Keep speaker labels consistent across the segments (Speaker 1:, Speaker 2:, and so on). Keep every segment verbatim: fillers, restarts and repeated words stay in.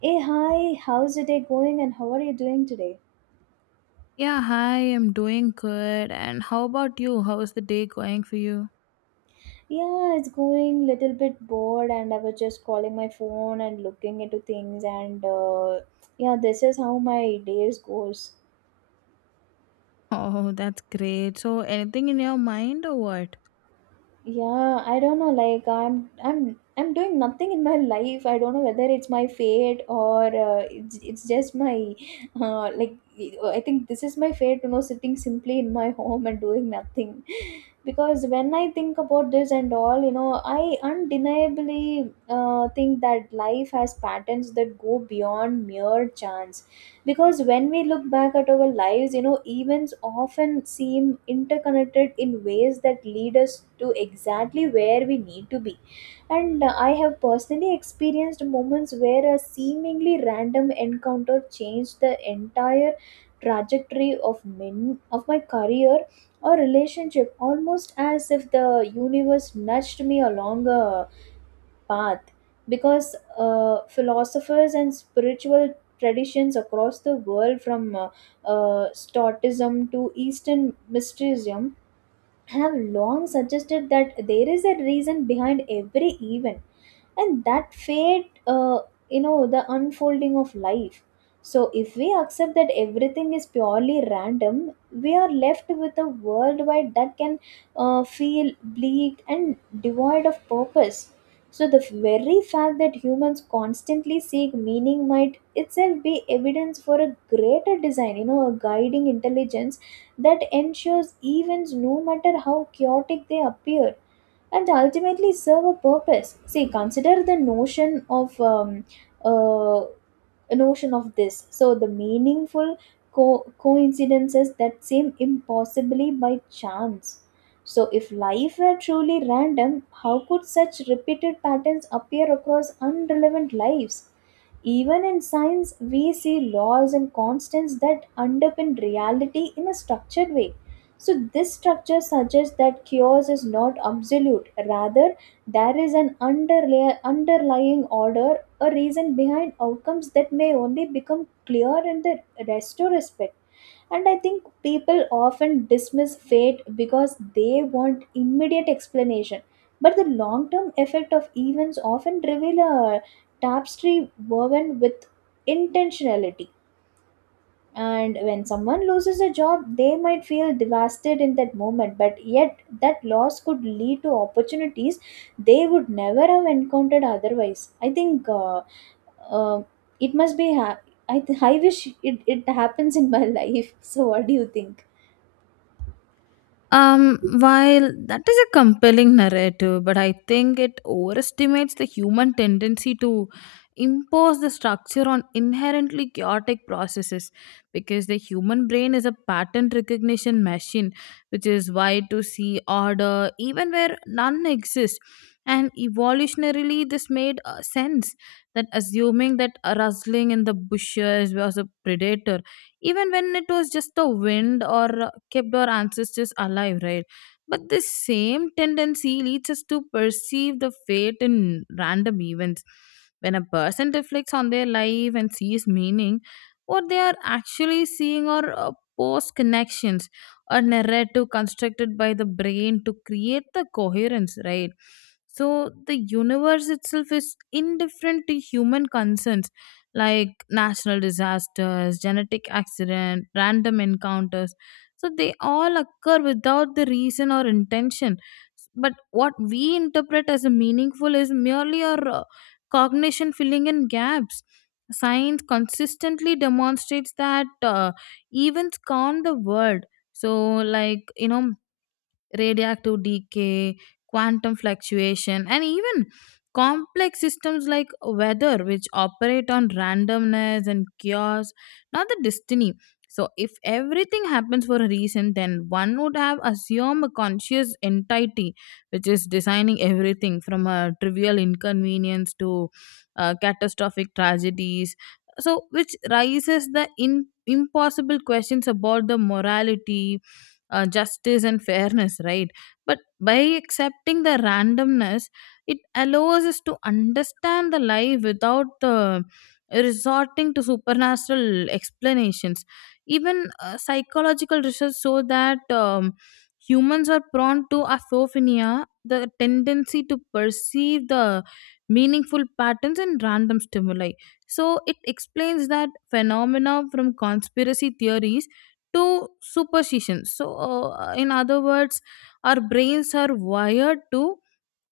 Speaker 1: Hey, hi, how's your day going and how are you doing today?
Speaker 2: Yeah, hi, I'm doing good. And how about you? How is the day going for you?
Speaker 1: Yeah, it's going little bit bored and I was just calling my phone and looking into things and uh, yeah, this is how my days goes.
Speaker 2: Oh, that's great. So, anything in your mind or what?
Speaker 1: Yeah, I don't know. Like I'm, I'm, I'm doing nothing in my life. I don't know whether it's my fate or uh, it's, it's just my, uh, like I think this is my fate. You know, sitting simply in my home and doing nothing, because when I think about this and all, you know, I undeniably uh, think that life has patterns that go beyond mere chance, because when we look back at our lives, you know, events often seem interconnected in ways that lead us to exactly where we need to be. And uh, I have personally experienced moments where a seemingly random encounter changed the entire trajectory of min- of my career or relationship, almost as if the universe nudged me along a path. Because uh, philosophers and spiritual traditions across the world, from uh, uh, stoicism to eastern mysticism, have long suggested that there is a reason behind every event, and that fate, uh, you know, the unfolding of life. So if we accept that everything is purely random, we are left with a worldwide that can uh, feel bleak and devoid of purpose. So the very fact that humans constantly seek meaning might itself be evidence for a greater design, you know, a guiding intelligence that ensures events, no matter how chaotic they appear, and ultimately serve a purpose. See, consider the notion of um, uh, notion of this. So the meaningful co- coincidences that seem impossibly by chance. So if life were truly random, how could such repeated patterns appear across unrelevant lives? Even in science, we see laws and constants that underpin reality in a structured way. So, this structure suggests that chaos is not absolute, rather, there is an underlay- underlying order, a reason behind outcomes that may only become clear in the retrospect. And I think people often dismiss fate because they want immediate explanation. But the long term effect of events often reveal a tapestry woven with intentionality. And when someone loses a job, they might feel devastated in that moment, but yet that loss could lead to opportunities they would never have encountered otherwise. I think uh, uh, it must be. Ha- I, th- I wish it, it happens in my life. So, what do you think?
Speaker 2: Um, while that is a compelling narrative, but I think it overestimates the human tendency to impose the structure on inherently chaotic processes because the human brain is a pattern recognition machine, which is why to see order even where none exists. And evolutionarily, this made uh, sense that assuming that a rustling in the bushes was a predator even when it was just the wind or uh, kept our ancestors alive, right? But this same tendency leads us to perceive the fate in random events. When a person reflects on their life and sees meaning, what they are actually seeing are uh, post connections, a narrative constructed by the brain to create the coherence, right? So the universe itself is indifferent to human concerns, like national disasters, genetic accident, random encounters. So they all occur without the reason or intention. But what we interpret as a meaningful is merely our uh, cognition filling in gaps. Science consistently demonstrates that uh, events calm the world. So, like, you know, radioactive decay, quantum fluctuation, and even complex systems like weather, which operate on randomness and chaos, not the destiny. So, if everything happens for a reason, then one would have assumed a conscious entity, which is designing everything from a trivial inconvenience to uh, catastrophic tragedies, so which raises the in, impossible questions about the morality, uh, justice and fairness, right? But by accepting the randomness, it allows us to understand the life without the resorting to supernatural explanations. Even uh, psychological research show that um, humans are prone to aphophinia, the tendency to perceive the meaningful patterns in random stimuli. So it explains that phenomena from conspiracy theories to superstitions. So, uh, in other words, our brains are wired to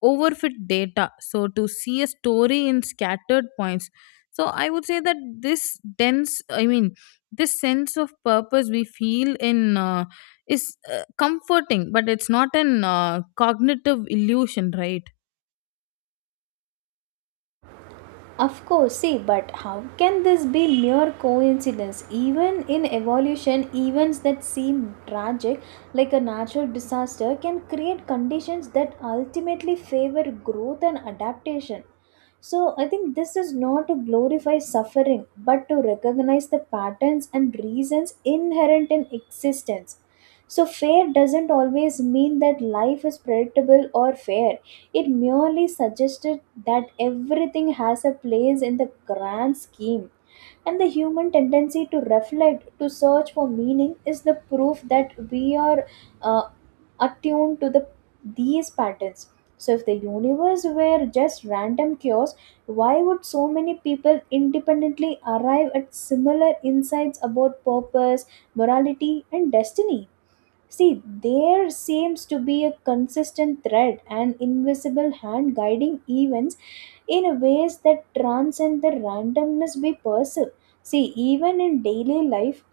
Speaker 2: overfit data, so to see a story in scattered points. So, I would say that this dense, I mean, this sense of purpose we feel in uh, is uh, comforting, but it's not an uh, cognitive illusion, right?
Speaker 1: Of course, see, but how can this be mere coincidence? Even in evolution, events that seem tragic, like a natural disaster, can create conditions that ultimately favor growth and adaptation. So I think this is not to glorify suffering, but to recognize the patterns and reasons inherent in existence. So fair doesn't always mean that life is predictable or fair. It merely suggested that everything has a place in the grand scheme. And the human tendency to reflect, to search for meaning, is the proof that we are uh, attuned to the these patterns. So if the universe were just random chaos, why would so many people independently arrive at similar insights about purpose, morality, and destiny? See, there seems to be a consistent thread, an invisible hand guiding events in ways that transcend the randomness we perceive. See, even in daily life,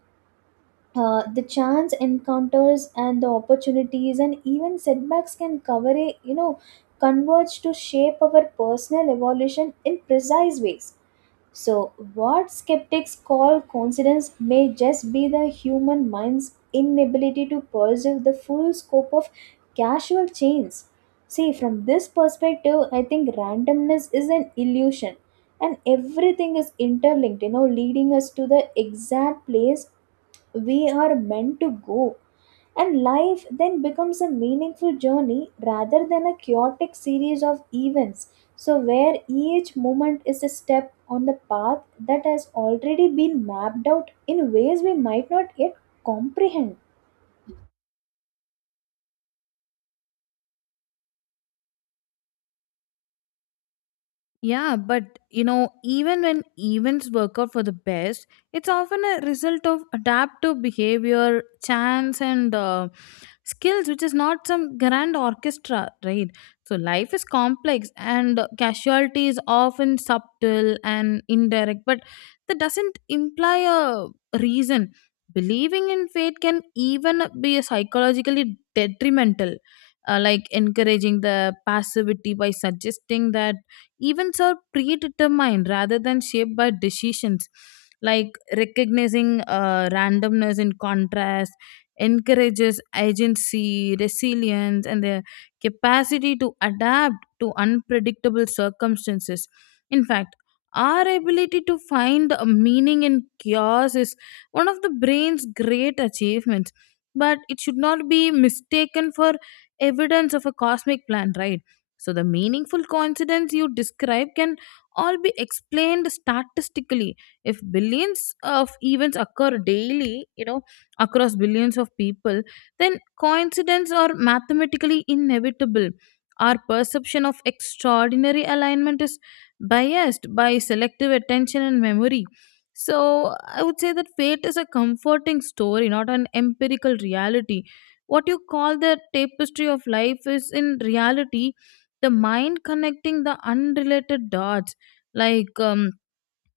Speaker 1: uh, the chance encounters and the opportunities and even setbacks can cover a, you know, converge to shape our personal evolution in precise ways. So what skeptics call coincidence may just be the human mind's inability to perceive the full scope of casual chains. See, from this perspective, I think randomness is an illusion, and everything is interlinked, you know, leading us to the exact place we are meant to go, and life then becomes a meaningful journey rather than a chaotic series of events, so where each moment is a step on the path that has already been mapped out in ways we might not yet comprehend.
Speaker 2: Yeah, but you know, even when events work out for the best, it's often a result of adaptive behavior, chance, and uh, skills, which is not some grand orchestra, right? So, life is complex, and casualty is often subtle and indirect, but that doesn't imply a reason. Believing in fate can even be psychologically detrimental. Uh, like encouraging the passivity by suggesting that events are predetermined rather than shaped by decisions, like recognizing uh, randomness in contrast encourages agency, resilience, and the capacity to adapt to unpredictable circumstances. In fact, our ability to find a meaning in chaos is one of the brain's great achievements, but it should not be mistaken for evidence of a cosmic plan, right? So the meaningful coincidence you describe can all be explained statistically. If billions of events occur daily, you know, across billions of people, then coincidence are mathematically inevitable. Our perception of extraordinary alignment is biased by selective attention and memory. So I would say that fate is a comforting story, not an empirical reality. What you call the tapestry of life is in reality the mind connecting the unrelated dots, like um,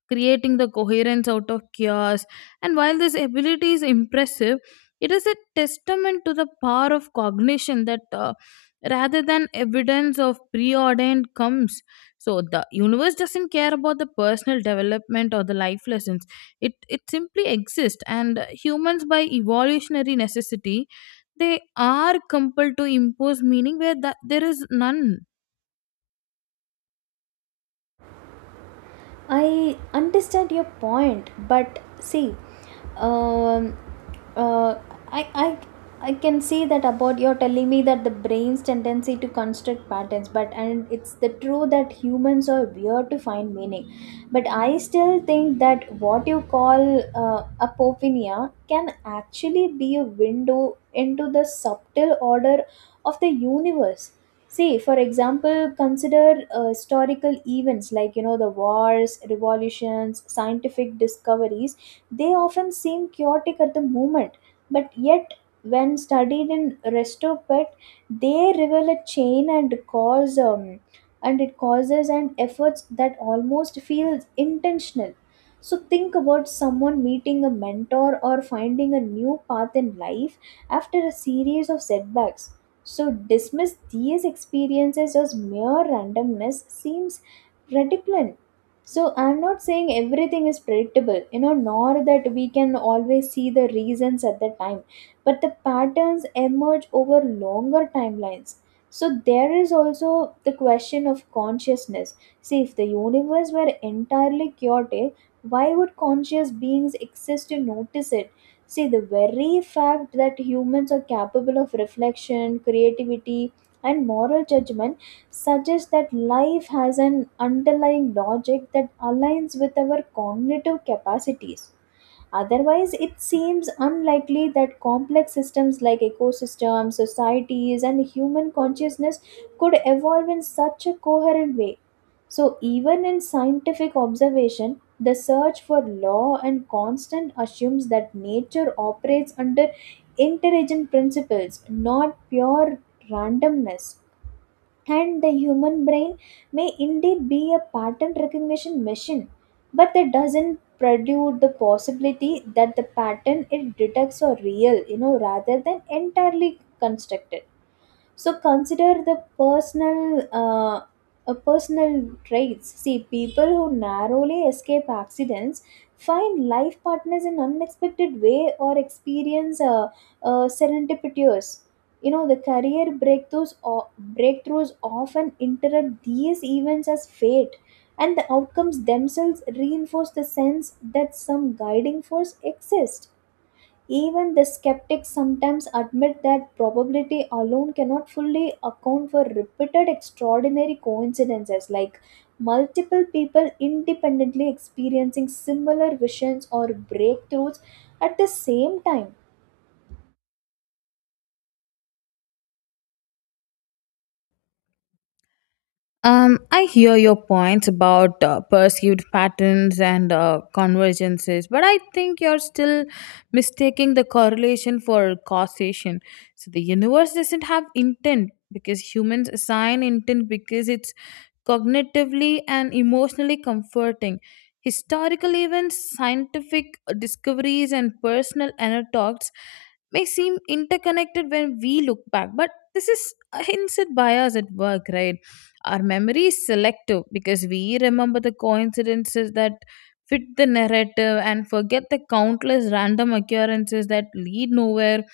Speaker 2: creating the coherence out of chaos. And while this ability is impressive, it is a testament to the power of cognition that, uh, rather than evidence of preordained comes. So the universe doesn't care about the personal development or the life lessons. It it simply exists, and uh, humans, by evolutionary necessity, they are compelled to impose meaning where that there is none.
Speaker 1: I understand your point, but see, um, uh, I, I, I can see that about you're telling me that the brain's tendency to construct patterns, but and it's the true that humans are weird to find meaning. But I still think that what you call uh, apophenia can actually be a window into the subtle order of the universe. See, for example, consider uh, historical events like, you know, the wars, revolutions, scientific discoveries. They often seem chaotic at the moment, but yet when studied in retrospect, they reveal a chain and cause um, and it causes and efforts that almost feels intentional. So think about someone meeting a mentor or finding a new path in life after a series of setbacks. So, dismiss these experiences as mere randomness seems ridiculous. So, I'm not saying everything is predictable, you know, nor that we can always see the reasons at the time, but the patterns emerge over longer timelines. So, there is also the question of consciousness. See, if the universe were entirely chaotic, why would conscious beings exist to notice it? See, the very fact that humans are capable of reflection, creativity, and moral judgment suggests that life has an underlying logic that aligns with our cognitive capacities. Otherwise, it seems unlikely that complex systems like ecosystems, societies, and human consciousness could evolve in such a coherent way. So, even in scientific observation, the search for law and constant assumes that nature operates under intelligent principles, not pure randomness. And the human brain may indeed be a pattern recognition machine, but that doesn't preclude the possibility that the pattern it detects are real, you know, rather than entirely constructed. So consider the personal uh, uh, personal traits. See, people who narrowly escape accidents, find life partners in unexpected way, or experience uh, uh, serendipitous, you know, the career breakthroughs or breakthroughs often interrupt these events as fate, and the outcomes themselves reinforce the sense that some guiding force exists. Even the skeptics sometimes admit that probability alone cannot fully account for repeated extraordinary coincidences, like multiple people independently experiencing similar visions or breakthroughs at the same time.
Speaker 2: Um, I hear your points about uh, perceived patterns and uh, convergences, but I think you're still mistaking the correlation for causation. So the universe doesn't have intent because humans assign intent because it's cognitively and emotionally comforting. Historical events, scientific discoveries, and personal anecdotes may seem interconnected when we look back, but this is a hindsight bias at work, right? Our memory is selective because we remember the coincidences that fit the narrative and forget the countless random occurrences that lead nowhere.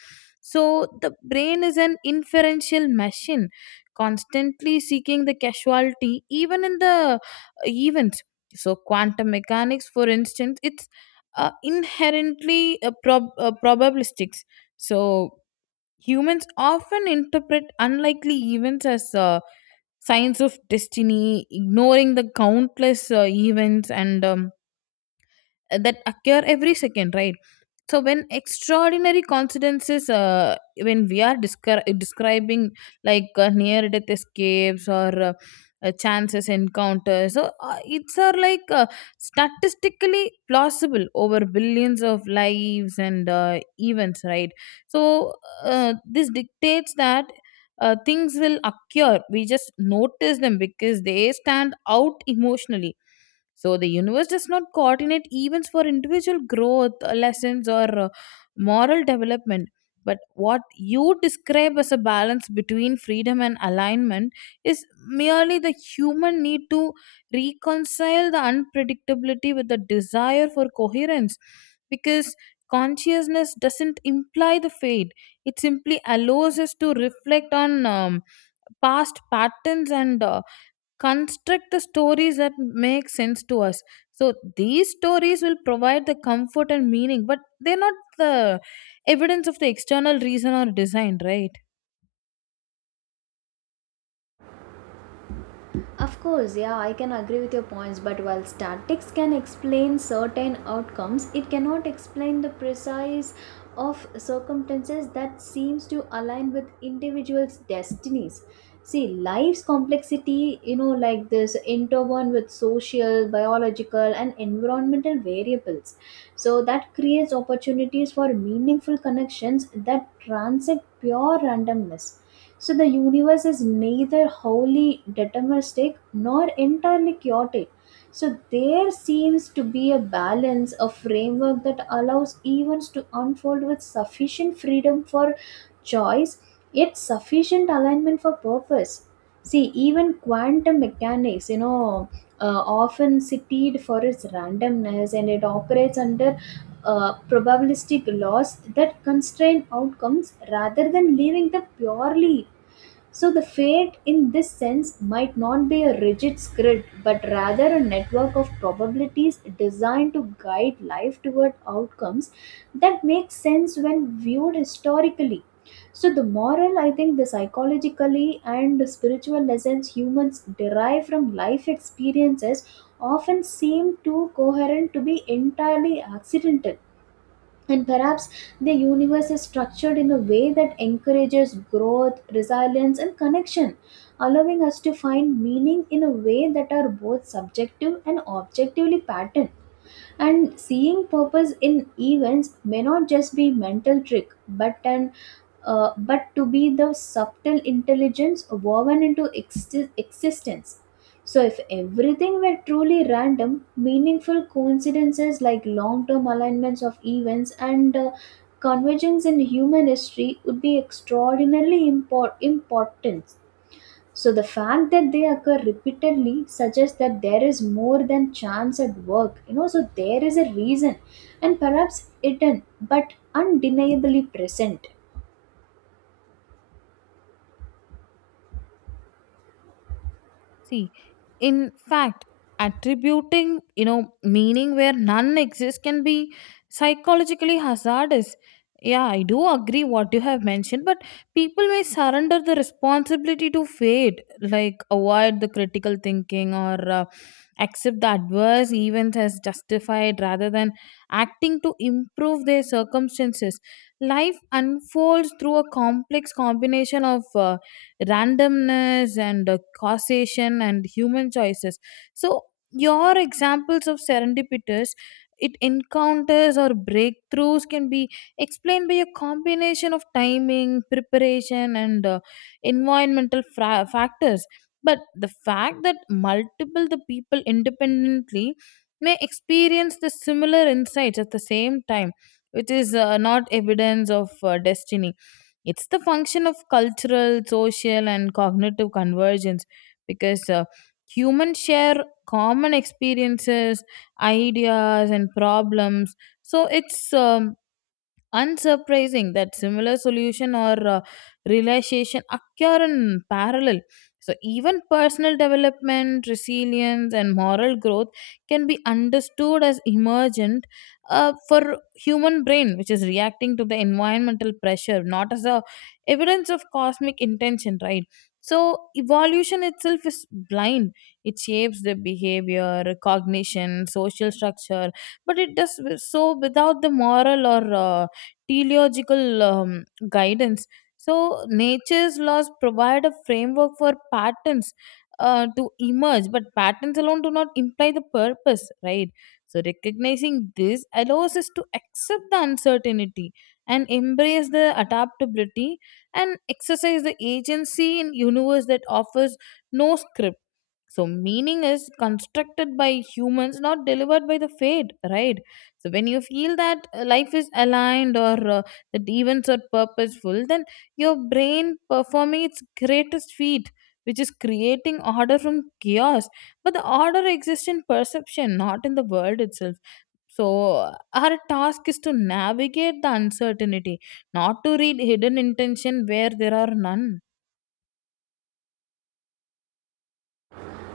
Speaker 2: So the brain is an inferential machine constantly seeking the casualty even in the uh, events. So quantum mechanics, for instance, it's uh, inherently uh, prob- uh, probabilistics. So humans often interpret unlikely events as uh, signs of destiny, ignoring the countless uh, events and um, that occur every second, right? So when extraordinary coincidences, uh, when we are descri- describing, like uh, near death escapes or uh, uh, chances encounters, so uh, it's are like uh, statistically plausible over billions of lives and uh, events, right? So uh, this dictates that uh, things will occur, we just notice them because they stand out emotionally. So the universe does not coordinate events for individual growth, uh, lessons, or uh, moral development. But what you describe as a balance between freedom and alignment is merely the human need to reconcile the unpredictability with the desire for coherence. Because consciousness doesn't imply the fate, it simply allows us to reflect on um, past patterns and uh, construct the stories that make sense to us. So these stories will provide the comfort and meaning, but they're not the evidence of the external reason or design, right?
Speaker 1: Of course, yeah, I can agree with your points, but while statics can explain certain outcomes, it cannot explain the precise of circumstances that seems to align with individuals' destinies. See, life's complexity, you know, like this, interwoven with social, biological, and environmental variables. So that creates opportunities for meaningful connections that transcend pure randomness. So the universe is neither wholly deterministic nor entirely chaotic. So there seems to be a balance, a framework that allows events to unfold with sufficient freedom for choice, yet sufficient alignment for purpose. See, even quantum mechanics, you know, uh, often cited for its randomness, and it operates under uh, probabilistic laws that constrain outcomes rather than leaving them purely. So, the fate in this sense might not be a rigid script, but rather a network of probabilities designed to guide life toward outcomes that make sense when viewed historically. So, the moral, I think, the psychologically and the spiritual lessons humans derive from life experiences often seem too coherent to be entirely accidental. And perhaps the universe is structured in a way that encourages growth, resilience, and connection, allowing us to find meaning in a way that are both subjective and objectively patterned. And seeing purpose in events may not just be mental trick, but an uh, but to be the subtle intelligence woven into exi- existence. So if everything were truly random, meaningful coincidences like long-term alignments of events and uh, convergence in human history would be extraordinarily impor- important. So the fact that they occur repeatedly suggests that there is more than chance at work. You know, so there is a reason, and perhaps hidden but undeniably present.
Speaker 2: See, in fact, attributing, you know, meaning where none exists can be psychologically hazardous. Yeah, I do agree what you have mentioned, but people may surrender the responsibility to fate, like avoid the critical thinking or uh, accept the adverse events as justified rather than acting to improve their circumstances. Life unfolds through a complex combination of uh, randomness and uh, causation and human choices. So, your examples of serendipitous it encounters or breakthroughs can be explained by a combination of timing preparation and uh, environmental fra- factors. But the fact that multiple the people independently may experience the similar insights at the same time, which is uh, not evidence of uh, destiny, it's the function of cultural, social, and cognitive convergence, because uh, humans share common experiences, ideas, and problems. So it's um, unsurprising that similar solution or uh, realization occur in parallel. So, even personal development, resilience, and moral growth can be understood as emergent uh, for human brain, which is reacting to the environmental pressure, not as a evidence of cosmic intention, right? So, evolution itself is blind. It shapes the behavior, cognition, social structure, but it does so without the moral or uh, teleological um, guidance. So, nature's laws provide a framework for patterns uh, to emerge, but patterns alone do not imply the purpose, right? So, recognizing this allows us to accept the uncertainty and embrace the adaptability and exercise the agency in universe that offers no script. So meaning is constructed by humans, not delivered by the fate, right? So when you feel that uh, life is aligned or uh, that events are purposeful, then your brain performing its greatest feat, which is creating order from chaos, but the order exists in perception, not in the world itself. So our task is to navigate the uncertainty, not to read hidden intention where there are none.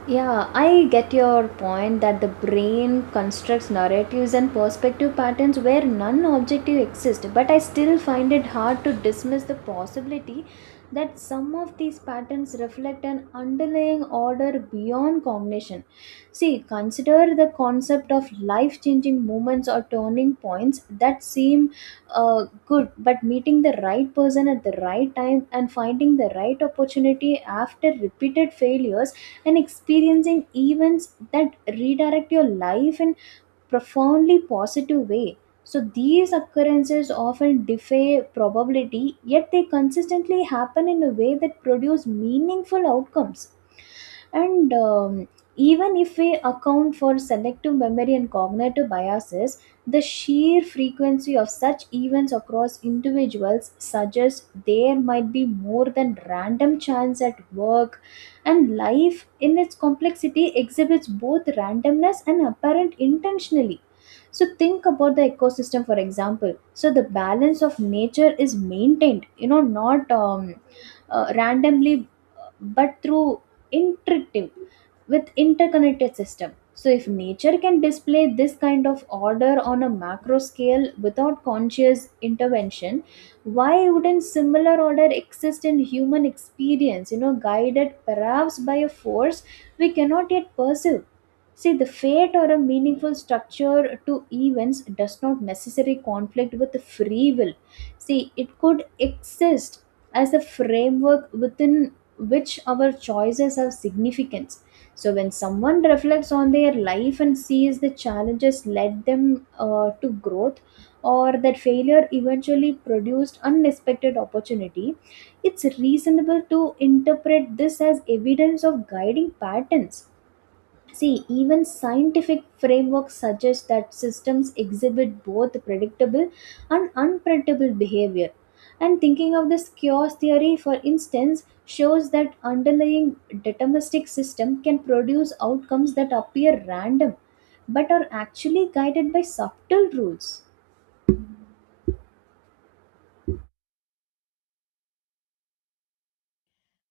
Speaker 1: Yeah, I get your point that the brain constructs narratives and perspective patterns where none objective exist, but I still find it hard to dismiss the possibility that some of these patterns reflect an underlying order beyond cognition. See, consider the concept of life changing moments or turning points that seem uh, good, but meeting the right person at the right time and finding the right opportunity after repeated failures and experiencing events that redirect your life in profoundly positive way. So these occurrences often defy probability, yet they consistently happen in a way that produce meaningful outcomes. And um, Even if we account for selective memory and cognitive biases, the sheer frequency of such events across individuals suggests there might be more than random chance at work. And life in its complexity exhibits both randomness and apparent intentionally. So think about the ecosystem, for example. So the balance of nature is maintained, you know, not um, uh, randomly, but through intuitive with interconnected system. So if nature can display this kind of order on a macro scale without conscious intervention, why wouldn't similar order exist in human experience, you know, guided perhaps by a force we cannot yet perceive. See, the fate or a meaningful structure to events does not necessarily conflict with the free will. See, it could exist as a framework within which our choices have significance. So, when someone reflects on their life and sees the challenges led them uh, to growth, or that failure eventually produced unexpected opportunity, it's reasonable to interpret this as evidence of guiding patterns. See, even scientific frameworks suggest that systems exhibit both predictable and unpredictable behavior. And thinking of this chaos theory, for instance, shows that underlying deterministic system can produce outcomes that appear random but are actually guided by subtle rules.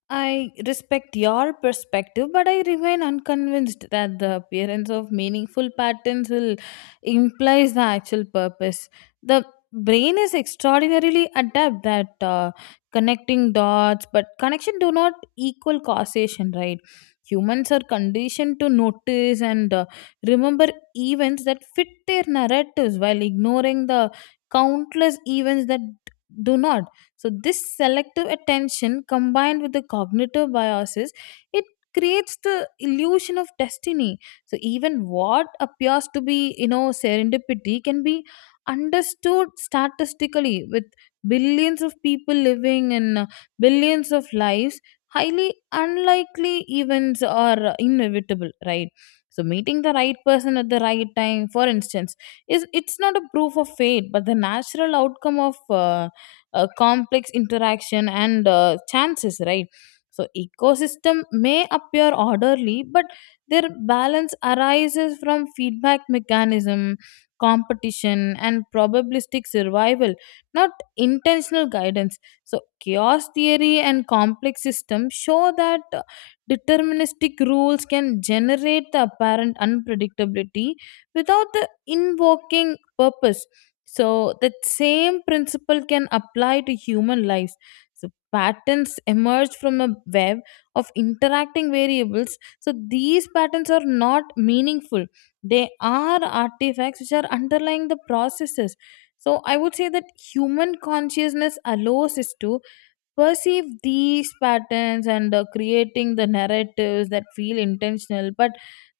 Speaker 2: I respect your perspective, but I remain unconvinced that the appearance of meaningful patterns will implies the actual purpose. The brain is extraordinarily adept at uh, connecting dots, but connection do not equal causation, right? Humans are conditioned to notice and uh, remember events that fit their narratives while ignoring the countless events that do not. So this selective attention combined with the cognitive biases, it creates the illusion of destiny. So even what appears to be, you know, serendipity can be understood statistically with billions of people living in uh, billions of lives, highly unlikely events are uh, inevitable, right? So meeting the right person at the right time, for instance, is it's not a proof of fate but the natural outcome of uh, uh, complex interaction and uh, chances, right? So ecosystem may appear orderly, but their balance arises from feedback mechanism, competition, and probabilistic survival, not intentional guidance. So chaos theory and complex systems show that uh, deterministic rules can generate the apparent unpredictability without the invoking purpose. So that same principle can apply to human lives. So patterns emerge from a web of interacting variables. So these patterns are not meaningful. They are artifacts which are underlying the processes. So I would say that human consciousness allows us to perceive these patterns and, uh, creating the narratives that feel intentional, but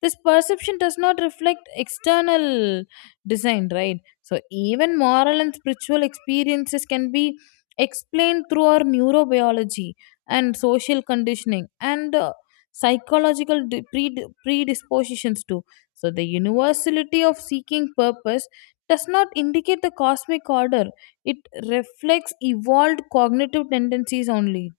Speaker 2: this perception does not reflect external design, right? So even moral and spiritual experiences can be explained through our neurobiology and social conditioning and uh, psychological di- pre- predispositions too. So the universality of seeking purpose does not indicate the cosmic order, it reflects evolved cognitive tendencies only.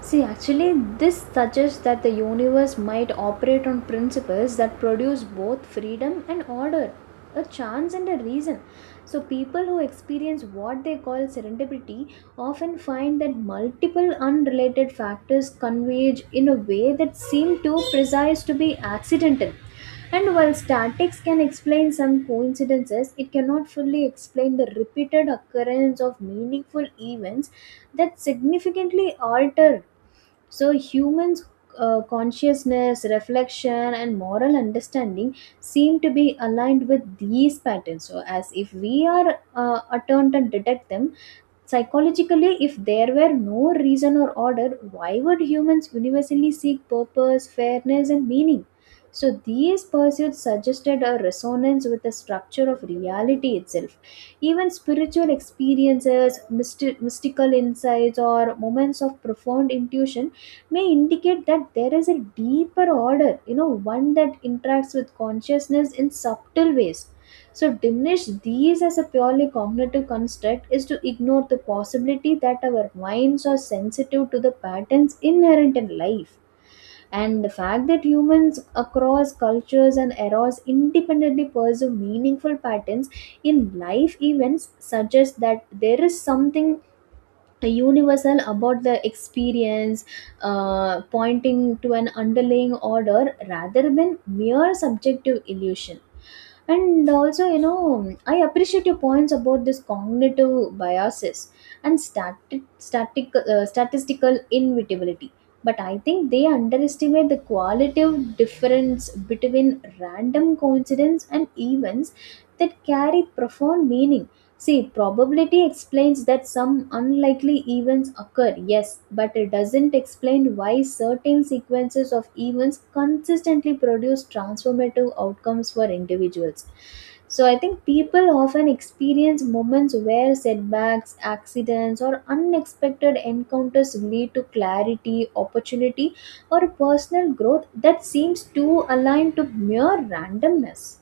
Speaker 1: See, actually, this suggests that the universe might operate on principles that produce both freedom and order, a chance and a reason. So, people who experience what they call serendipity often find that multiple unrelated factors converge in a way that seem too precise to be accidental. And while statics can explain some coincidences, it cannot fully explain the repeated occurrence of meaningful events that significantly alter. So, humans' uh, consciousness, reflection, and moral understanding seem to be aligned with these patterns. So, as if we are uh, attuned and detect them. Psychologically, if there were no reason or order, why would humans universally seek purpose, fairness, and meaning? So, these pursuits suggested a resonance with the structure of reality itself. Even spiritual experiences, mysti- mystical insights, or moments of profound intuition may indicate that there is a deeper order, you know, one that interacts with consciousness in subtle ways. So, diminish these as a purely cognitive construct is to ignore the possibility that our minds are sensitive to the patterns inherent in life. And the fact that humans across cultures and eras independently pursue meaningful patterns in life events suggests that there is something a universal about the experience, uh, pointing to an underlying order rather than mere subjective illusion. And also, you know, I appreciate your points about this cognitive biases and static, static uh, statistical inevitability, but I think they underestimate the qualitative difference between random coincidence and events that carry profound meaning. See, probability explains that some unlikely events occur, yes, but it doesn't explain why certain sequences of events consistently produce transformative outcomes for individuals. So, I think people often experience moments where setbacks, accidents, or unexpected encounters lead to clarity, opportunity, or personal growth that seems too aligned to mere randomness.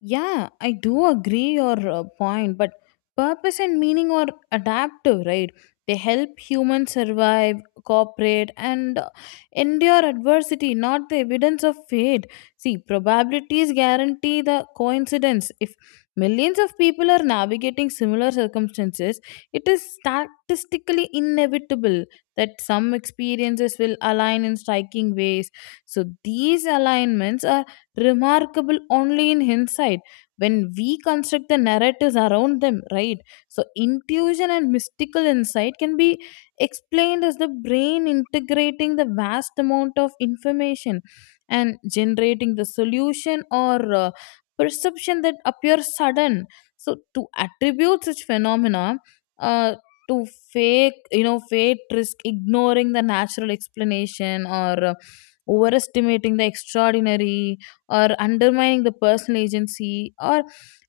Speaker 2: Yeah, I do agree your uh, point, but purpose and meaning are adaptive, right? They help humans survive, cooperate, and uh, endure adversity, not the evidence of fate. See, probabilities guarantee the coincidence. If millions of people are navigating similar circumstances, it is statistically inevitable that some experiences will align in striking ways. So, these alignments are remarkable only in hindsight when we construct the narratives around them, right? So, intuition and mystical insight can be explained as the brain integrating the vast amount of information and generating the solution or uh, perception that appears sudden. So, to attribute such phenomena, uh, to fake, you know, fate risk ignoring the natural explanation or uh, overestimating the extraordinary or undermining the personal agency or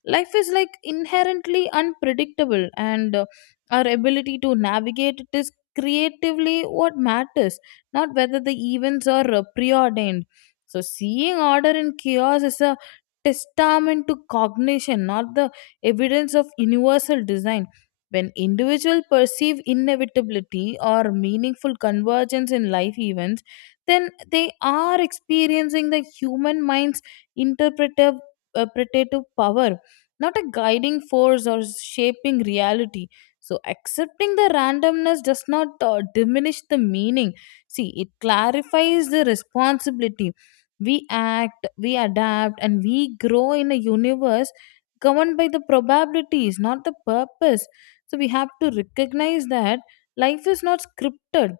Speaker 2: life is like inherently unpredictable, and uh, our ability to navigate it is creatively what matters, not whether the events are uh, preordained. So seeing order in chaos is a testament to cognition, not the evidence of universal design. When individuals perceive inevitability or meaningful convergence in life events, then they are experiencing the human mind's interpretive interpretative power, not a guiding force or shaping reality. So accepting the randomness does not uh, diminish the meaning, see it clarifies the responsibility. We act, we adapt, and we grow in a universe governed by the probabilities, not the purpose. So we have to recognize that life is not scripted,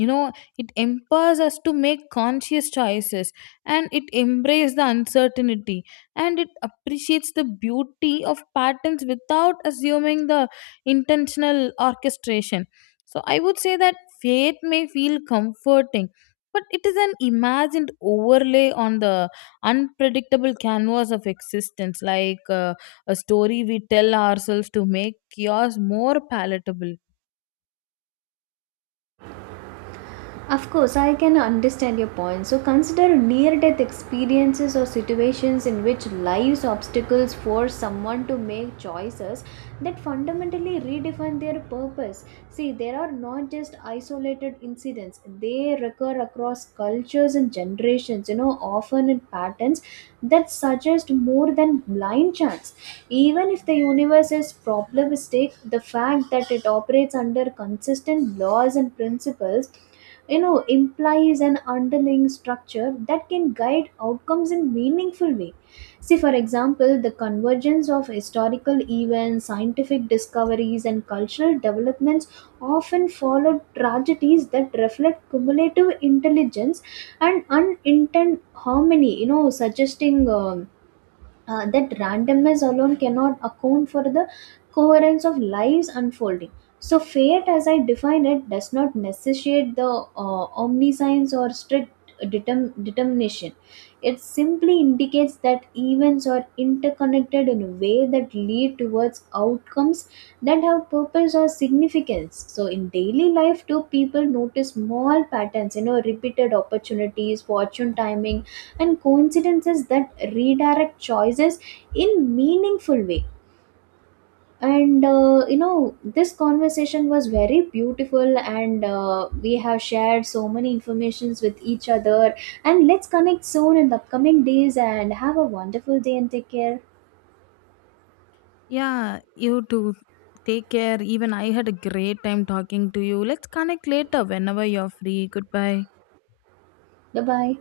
Speaker 2: you know, it empowers us to make conscious choices, and it embraces the uncertainty, and it appreciates the beauty of patterns without assuming the intentional orchestration. So I would say that faith may feel comforting, but it is an imagined overlay on the unpredictable canvas of existence, like uh, a story we tell ourselves to make chaos more palatable.
Speaker 1: Of course, I can understand your point. So, consider near death experiences or situations in which life's obstacles force someone to make choices that fundamentally redefine their purpose. See, there are not just isolated incidents, they recur across cultures and generations, you know, often in patterns that suggest more than blind chance. Even if the universe is probabilistic, the fact that it operates under consistent laws and principles, you know, implies an underlying structure that can guide outcomes in meaningful way. See, for example, the convergence of historical events, scientific discoveries, and cultural developments often follow tragedies that reflect cumulative intelligence and unintended harmony, you know, suggesting um, uh, that randomness alone cannot account for the coherence of lives unfolding. So, fate, as I define it, does not necessitate the uh, omniscience or strict determ- determination. It simply indicates that events are interconnected in a way that lead towards outcomes that have purpose or significance. So, in daily life, too, people notice small patterns, you know, repeated opportunities, fortune timing, and coincidences that redirect choices in meaningful way. And uh, you know, this conversation was very beautiful, and uh, we have shared so many informations with each other, and let's connect soon in the upcoming days and have a wonderful day and take care.
Speaker 2: Yeah, you too. Take care. Even I had a great time talking to you. Let's connect later whenever you're free. Goodbye.
Speaker 1: Bye bye.